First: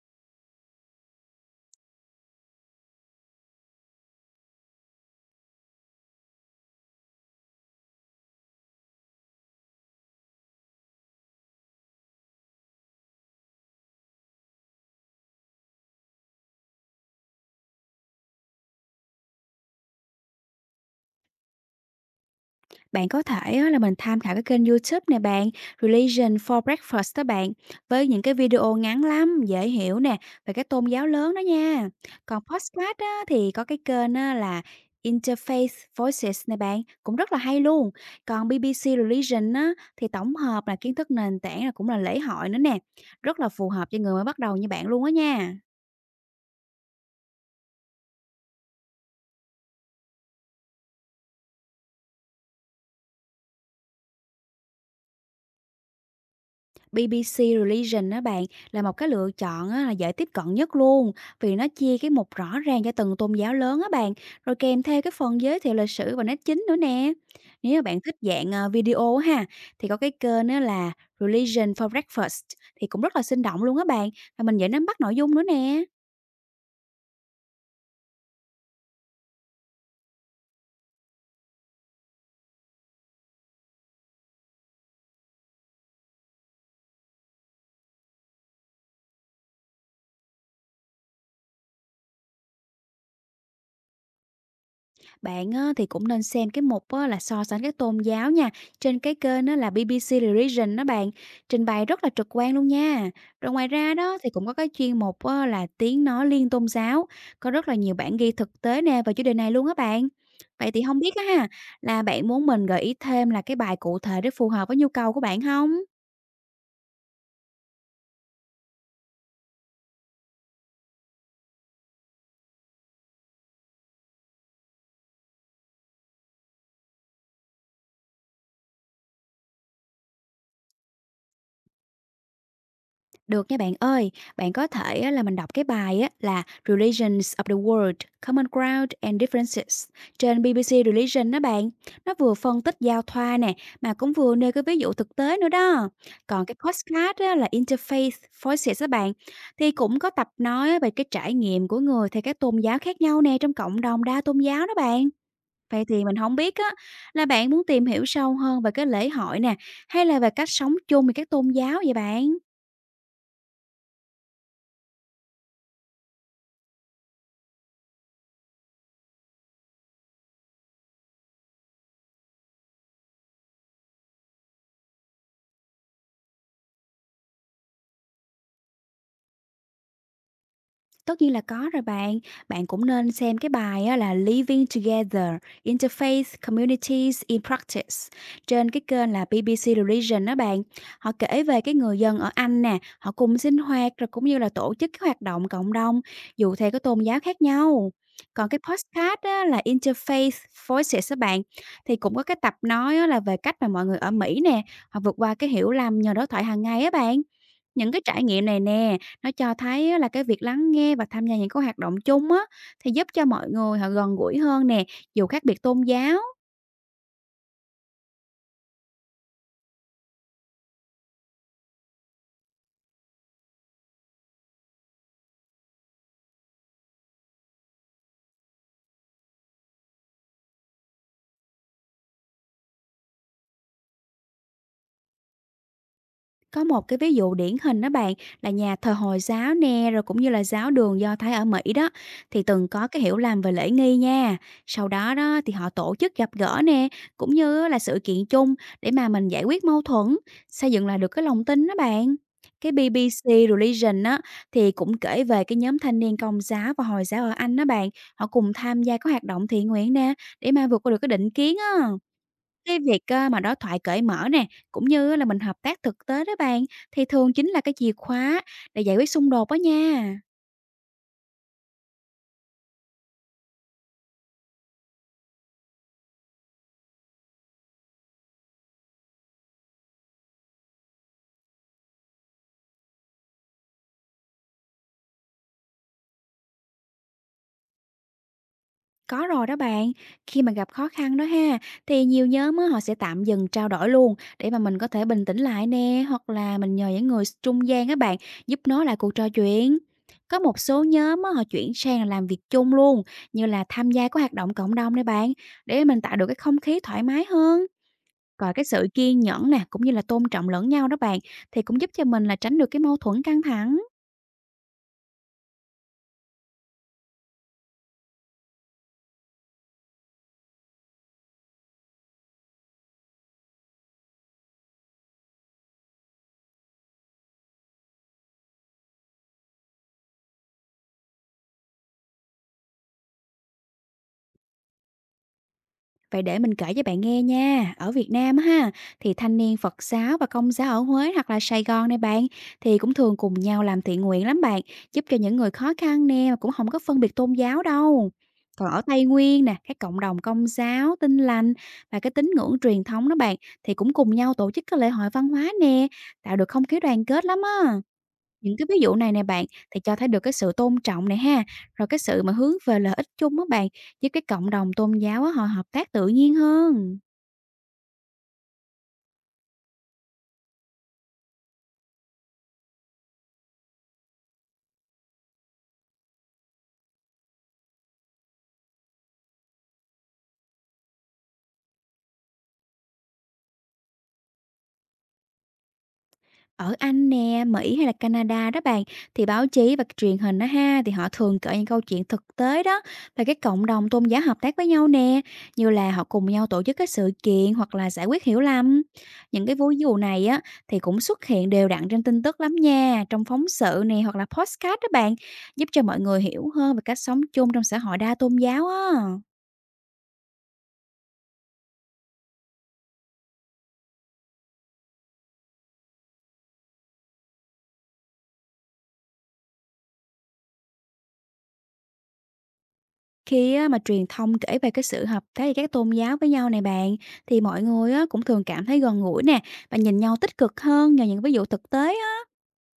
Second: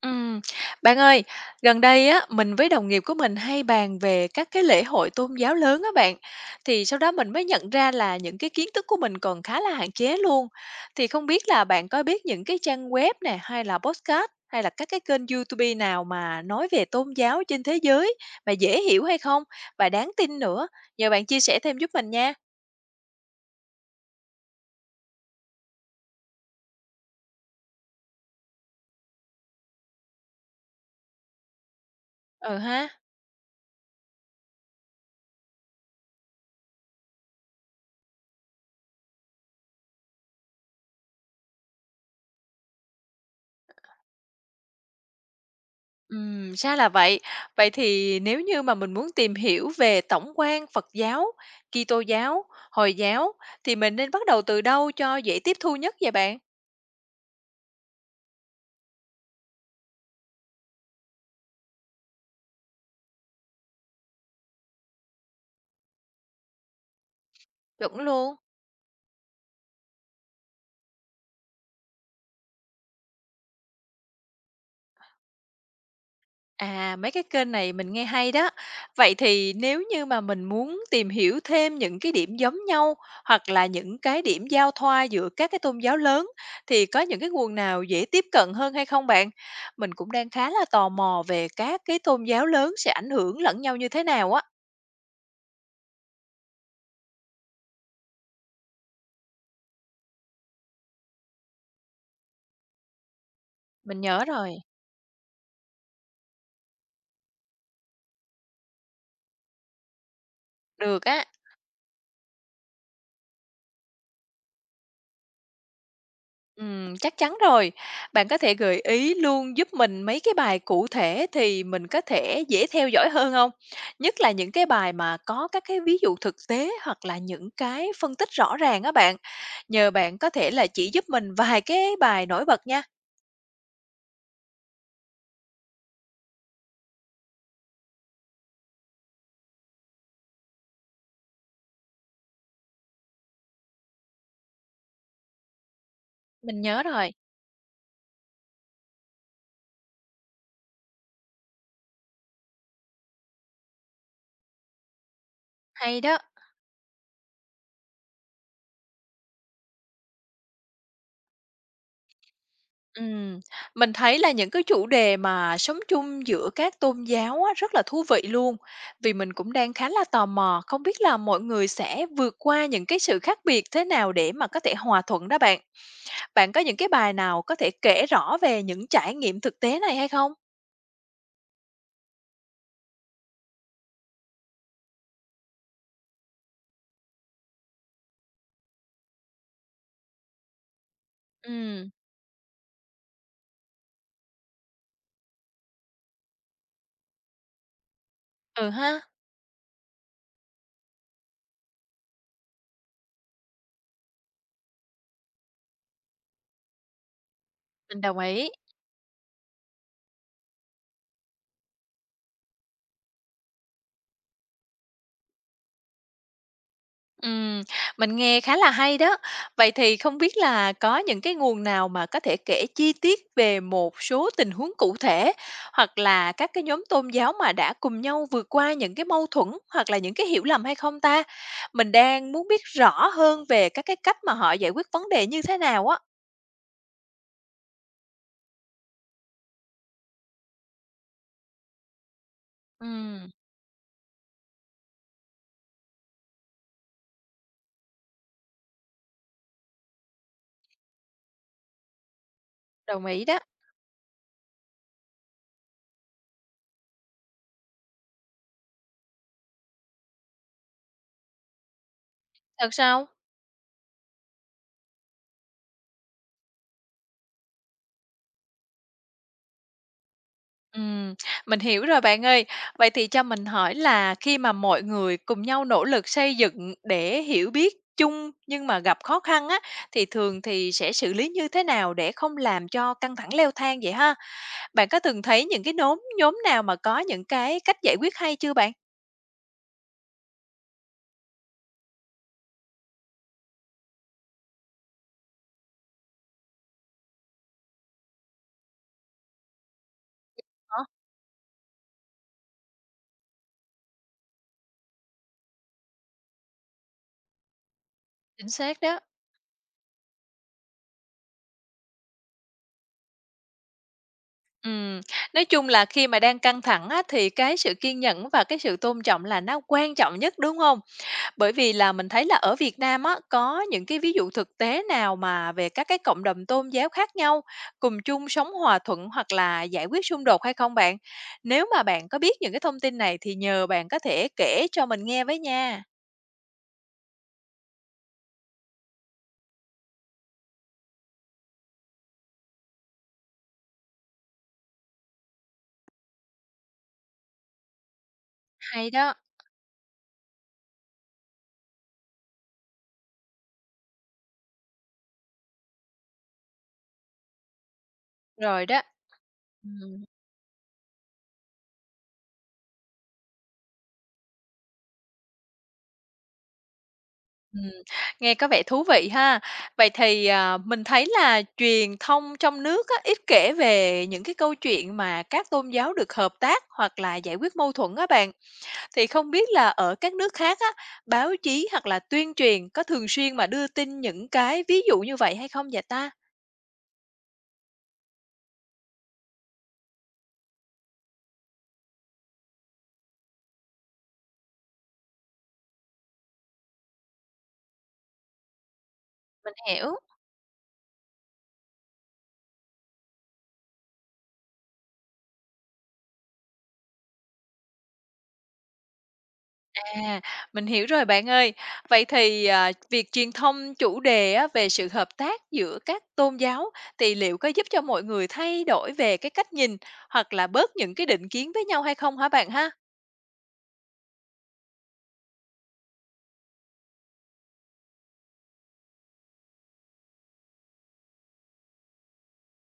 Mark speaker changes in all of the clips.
Speaker 1: Ừm, bạn ơi, gần đây á, mình với đồng nghiệp của mình hay bàn về các cái lễ hội tôn giáo lớn á bạn. Thì sau đó mình mới nhận ra là những cái kiến thức của mình còn khá là hạn chế luôn. Thì không biết là bạn có biết những cái trang web nè hay là podcast hay là các cái kênh YouTube nào mà nói về tôn giáo trên thế giới mà dễ hiểu hay không và đáng tin nữa. Nhờ bạn chia sẻ thêm giúp mình nha.
Speaker 2: Bạn có thể á, là mình tham khảo cái kênh YouTube này bạn, Religion for Breakfast đó bạn, với những cái video ngắn lắm, dễ hiểu nè, về các tôn giáo lớn đó nha. Còn
Speaker 1: Ừ ha.
Speaker 2: podcast á, thì có cái kênh á, là Interfaith Voices này bạn, cũng rất là hay luôn. Còn BBC Religion á, thì tổng hợp là kiến thức nền tảng là cũng là lễ hội nữa nè, rất là phù hợp cho người mới bắt đầu như bạn luôn á nha.
Speaker 1: Ra là vậy. Vậy thì nếu như mà mình muốn tìm hiểu về tổng quan Phật giáo, Kitô giáo, Hồi giáo thì mình nên bắt đầu từ đâu cho dễ tiếp thu nhất vậy bạn?
Speaker 2: BBC Religion đó bạn là một cái lựa chọn á, là dễ tiếp cận nhất luôn, vì nó chia cái mục rõ ràng cho từng tôn giáo lớn á bạn, rồi kèm theo cái phần giới thiệu lịch sử và nét chính nữa nè. Nếu mà
Speaker 1: Chuẩn
Speaker 2: bạn thích
Speaker 1: luôn.
Speaker 2: dạng video á ha, thì có cái kênh á là Religion for Breakfast thì cũng rất là sinh động luôn á bạn, và mình dễ nắm bắt nội dung nữa nè.
Speaker 1: À, mấy cái kênh này mình nghe hay đó. Vậy thì nếu như mà mình muốn tìm hiểu thêm những cái điểm giống nhau hoặc là những cái điểm giao thoa giữa các cái tôn giáo lớn thì có những cái nguồn nào dễ tiếp cận hơn hay không bạn? Mình cũng đang khá là tò mò về các cái tôn giáo lớn sẽ ảnh hưởng lẫn nhau như thế nào á.
Speaker 2: Bạn á, thì cũng nên xem cái mục á, là so sánh các tôn giáo nha, trên cái kênh á, là BBC Religion đó bạn, trình bày rất là trực quan luôn nha. Rồi ngoài ra
Speaker 1: Mình
Speaker 2: đó
Speaker 1: nhớ
Speaker 2: thì cũng có
Speaker 1: rồi,
Speaker 2: cái chuyên mục á, là tiếng nói liên tôn giáo, có rất là nhiều bản ghi thực tế nè về chủ đề này luôn á bạn. Vậy thì không
Speaker 1: được
Speaker 2: biết á
Speaker 1: á,
Speaker 2: ha, là bạn muốn mình gợi ý thêm là cái bài cụ thể để phù hợp với nhu cầu của bạn không?
Speaker 1: chắc chắn rồi. Bạn có thể gợi ý luôn giúp mình mấy cái bài cụ thể thì mình có thể dễ theo dõi hơn không. Nhất là những cái bài mà có các cái ví dụ thực tế hoặc là những cái phân tích rõ ràng á bạn. Nhờ bạn có thể là chỉ giúp mình vài cái bài nổi bật nha.
Speaker 2: Được nha bạn ơi, bạn có thể á, là mình đọc cái bài á, là Religions of the World, Common Ground and Differences trên BBC Religion đó bạn. Nó vừa phân tích giao thoa nè, mà cũng vừa nêu cái ví dụ thực tế nữa đó. Còn cái
Speaker 1: Mình nhớ rồi,
Speaker 2: podcast á, là Interfaith Voices đó bạn, thì cũng có tập nói về cái trải nghiệm của người theo các tôn giáo khác nhau nè trong cộng đồng đa tôn giáo đó bạn. Vậy
Speaker 1: hay
Speaker 2: thì mình
Speaker 1: đó.
Speaker 2: không biết á, là bạn muốn tìm hiểu sâu hơn về cái lễ hội nè, hay là về cách sống chung với các tôn giáo vậy bạn?
Speaker 1: Ừm, mình thấy là những cái chủ đề mà sống chung giữa các tôn giáo á, rất là thú vị luôn. Vì mình cũng đang khá là tò mò, không biết là mọi người sẽ vượt qua những cái sự khác biệt thế nào để mà có thể hòa thuận đó bạn. Bạn có những cái bài nào có thể kể rõ về những trải nghiệm thực tế này hay không?
Speaker 2: Tất nhiên là có rồi bạn. Bạn cũng nên xem cái bài á là Living Together: Interfaith Communities in Practice trên cái kênh là BBC Religion đó bạn. Họ kể về cái
Speaker 1: Ừm,
Speaker 2: người dân ở Anh nè, họ cùng sinh hoạt rồi cũng như là tổ chức các hoạt động cộng đồng dù theo cái tôn giáo khác nhau. Còn cái
Speaker 1: ừ ha,
Speaker 2: podcast á, là Interfaith Voices các bạn, thì cũng có cái tập nói á, là về cách mà mọi người ở Mỹ nè, họ vượt qua cái hiểu lầm nhờ đối thoại hàng ngày á bạn. Những
Speaker 1: mình
Speaker 2: cái
Speaker 1: đồng
Speaker 2: trải nghiệm
Speaker 1: ý.
Speaker 2: này nè, nó cho thấy á là cái việc lắng nghe và tham gia những cái hoạt động chung á, thì giúp cho mọi người họ gần gũi hơn nè, dù khác biệt tôn giáo.
Speaker 1: Ừm, mình nghe khá là hay đó. Vậy thì không biết là có những cái nguồn nào mà có thể kể chi tiết về một số tình huống cụ thể hoặc là các cái nhóm tôn giáo mà đã cùng nhau vượt qua những cái mâu thuẫn hoặc là những cái hiểu lầm hay không ta? Mình đang muốn biết rõ hơn về các cái cách mà họ giải quyết vấn đề như thế nào á.
Speaker 2: Có một cái ví dụ điển hình đó bạn, là nhà thờ Hồi giáo nè, rồi cũng như là giáo đường Do Thái ở Mỹ đó, thì từng có cái hiểu
Speaker 1: Ừm,
Speaker 2: lầm về lễ nghi nha. Sau đó đó thì họ tổ chức gặp gỡ nè, cũng như là sự kiện chung để mà mình giải quyết mâu thuẫn, xây dựng lại được cái lòng tin đó bạn. Cái
Speaker 1: đồng ý đó.
Speaker 2: BBC Religion á thì cũng kể về cái nhóm thanh niên Công giáo và Hồi giáo ở Anh đó bạn, họ cùng tham gia các hoạt động thiện nguyện nè để mà vượt qua được cái định kiến á.
Speaker 1: Thật
Speaker 2: Cái việc,
Speaker 1: sao?
Speaker 2: mà đối thoại cởi mở nè, cũng như á là mình hợp tác thực tế đó bạn, thì thường chính là cái chìa khóa để giải quyết xung đột đó nha.
Speaker 1: Ừm, mình hiểu rồi bạn ơi. Vậy thì cho mình hỏi là khi mà mọi người cùng nhau nỗ lực xây dựng để hiểu biết chung nhưng mà gặp khó khăn á, thì thường thì sẽ xử lý như thế nào để không làm cho căng thẳng leo thang vậy ha? Bạn có từng thấy những cái nhóm nhóm nào mà có những cái cách giải quyết hay chưa bạn?
Speaker 2: Có rồi đó bạn, khi mà gặp khó khăn đó ha, thì nhiều nhóm á họ sẽ tạm dừng trao đổi luôn để mà mình có thể bình tĩnh lại nè, hoặc là mình nhờ những người trung gian á bạn, giúp nối lại cuộc trò chuyện. Có một
Speaker 1: Ờ,
Speaker 2: số nhóm á họ chuyển sang là làm việc chung luôn, như là tham gia các hoạt động cộng đồng nè bạn, để mình tạo được cái không khí thoải mái hơn.
Speaker 1: chính
Speaker 2: Còn cái
Speaker 1: xác
Speaker 2: sự
Speaker 1: đó.
Speaker 2: kiên nhẫn nè, cũng như là tôn trọng lẫn nhau đó bạn, thì cũng giúp cho mình là tránh được cái mâu thuẫn căng thẳng.
Speaker 1: Ừm, nói chung là khi mà đang căng thẳng á, thì cái sự kiên nhẫn và cái sự tôn trọng là nó quan trọng nhất đúng không? Bởi vì là mình thấy là ở Việt Nam á, có những cái ví dụ thực tế nào mà về các cái cộng đồng tôn giáo khác nhau cùng chung sống hòa thuận hoặc là giải quyết xung đột hay không bạn? Nếu mà bạn có biết những cái thông tin này thì nhờ bạn có thể kể cho mình nghe với nha.
Speaker 2: Vậy để mình kể cho bạn nghe nha, ở Việt Nam á ha, thì thanh niên Phật giáo và Công giáo ở Huế hoặc là Sài Gòn này bạn, thì cũng thường cùng nhau làm thiện nguyện lắm bạn, giúp cho những người khó khăn nè, mà cũng không có phân biệt tôn giáo đâu. Còn ở
Speaker 1: Hay
Speaker 2: Tây
Speaker 1: đó.
Speaker 2: Nguyên nè, các cộng đồng Công giáo, Tin lành và cái tín ngưỡng truyền thống đó bạn, thì cũng cùng nhau tổ chức các lễ hội văn hóa nè, tạo được không khí đoàn kết lắm á. Những
Speaker 1: Rồi
Speaker 2: cái ví
Speaker 1: đó.
Speaker 2: dụ này nè bạn, thì cho
Speaker 1: Ừm,
Speaker 2: thấy được cái sự tôn trọng này ha, rồi cái sự mà hướng về lợi ích chung đó bạn, với cái cộng đồng tôn giáo á, họ hợp tác tự nhiên hơn.
Speaker 1: ừm, nghe có vẻ thú vị ha. Vậy thì, à, mình thấy là truyền thông trong nước á, ít kể về những cái câu chuyện mà các tôn giáo được hợp tác hoặc là giải quyết mâu thuẫn á bạn. Thì không biết là ở các nước khác á, báo chí hoặc là tuyên truyền có thường xuyên mà đưa tin những cái ví dụ như vậy hay không vậy ta?
Speaker 2: Ở Anh nè, Mỹ hay là Canada đó bạn, thì báo chí và truyền hình đó ha, thì họ thường kể những câu chuyện thực tế đó về cái cộng đồng tôn giáo hợp tác với nhau nè, như là họ cùng nhau tổ chức cái sự kiện hoặc là giải quyết hiểu lầm. Những
Speaker 1: Mình
Speaker 2: cái ví dụ
Speaker 1: hiểu.
Speaker 2: này á thì cũng xuất hiện đều đặn trên tin tức lắm nha, trong phóng sự nè hoặc là podcast đó bạn, giúp cho mọi người hiểu hơn về cách sống chung trong xã hội đa tôn giáo á.
Speaker 1: À, mình hiểu rồi bạn ơi. Vậy thì, à, việc truyền thông chủ đề á, về sự hợp tác giữa các tôn giáo thì liệu có giúp cho mọi người thay đổi về cái cách nhìn hoặc là bớt những cái định kiến với nhau hay không hả bạn ha?
Speaker 2: Khi á, mà truyền thông kể về cái sự hợp tác giữa các tôn giáo với nhau này bạn, thì mọi người á, cũng thường cảm thấy gần gũi nè và nhìn nhau tích cực hơn nhờ những ví dụ thực tế á.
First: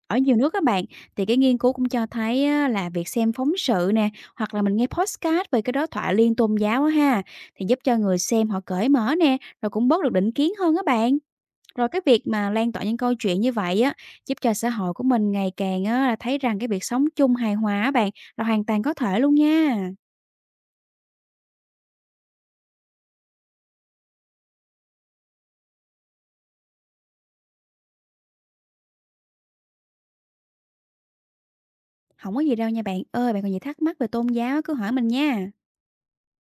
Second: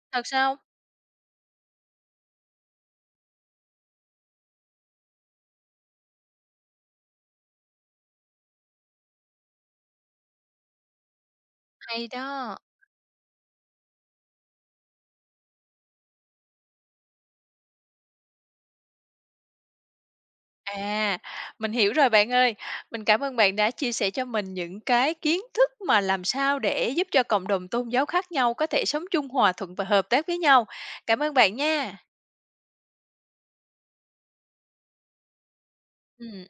Speaker 2: Ở
Speaker 1: Thật
Speaker 2: nhiều nước
Speaker 1: sao?
Speaker 2: các bạn, thì cái nghiên cứu cũng cho thấy á, là việc xem phóng sự nè hoặc là mình nghe podcast về cái đối thoại liên tôn giáo á ha, thì giúp cho người xem họ cởi mở nè, rồi cũng bớt được định kiến hơn các bạn. Rồi cái
Speaker 1: Hay
Speaker 2: việc mà
Speaker 1: đó.
Speaker 2: lan tỏa những câu chuyện như vậy á giúp cho xã hội của mình ngày càng á, là thấy rằng cái việc sống chung hài hòa á bạn là hoàn toàn có thể luôn nha.
Speaker 1: À, mình hiểu rồi bạn ơi. Mình cảm ơn bạn đã chia sẻ cho mình những cái kiến thức mà làm sao để giúp cho cộng đồng tôn giáo khác nhau có thể sống chung hòa thuận và hợp tác với nhau. Cảm ơn bạn nha.
Speaker 2: Không có gì đâu nha bạn ơi, bạn còn gì thắc mắc về tôn giáo á cứ hỏi mình nha.
Speaker 1: Ừm.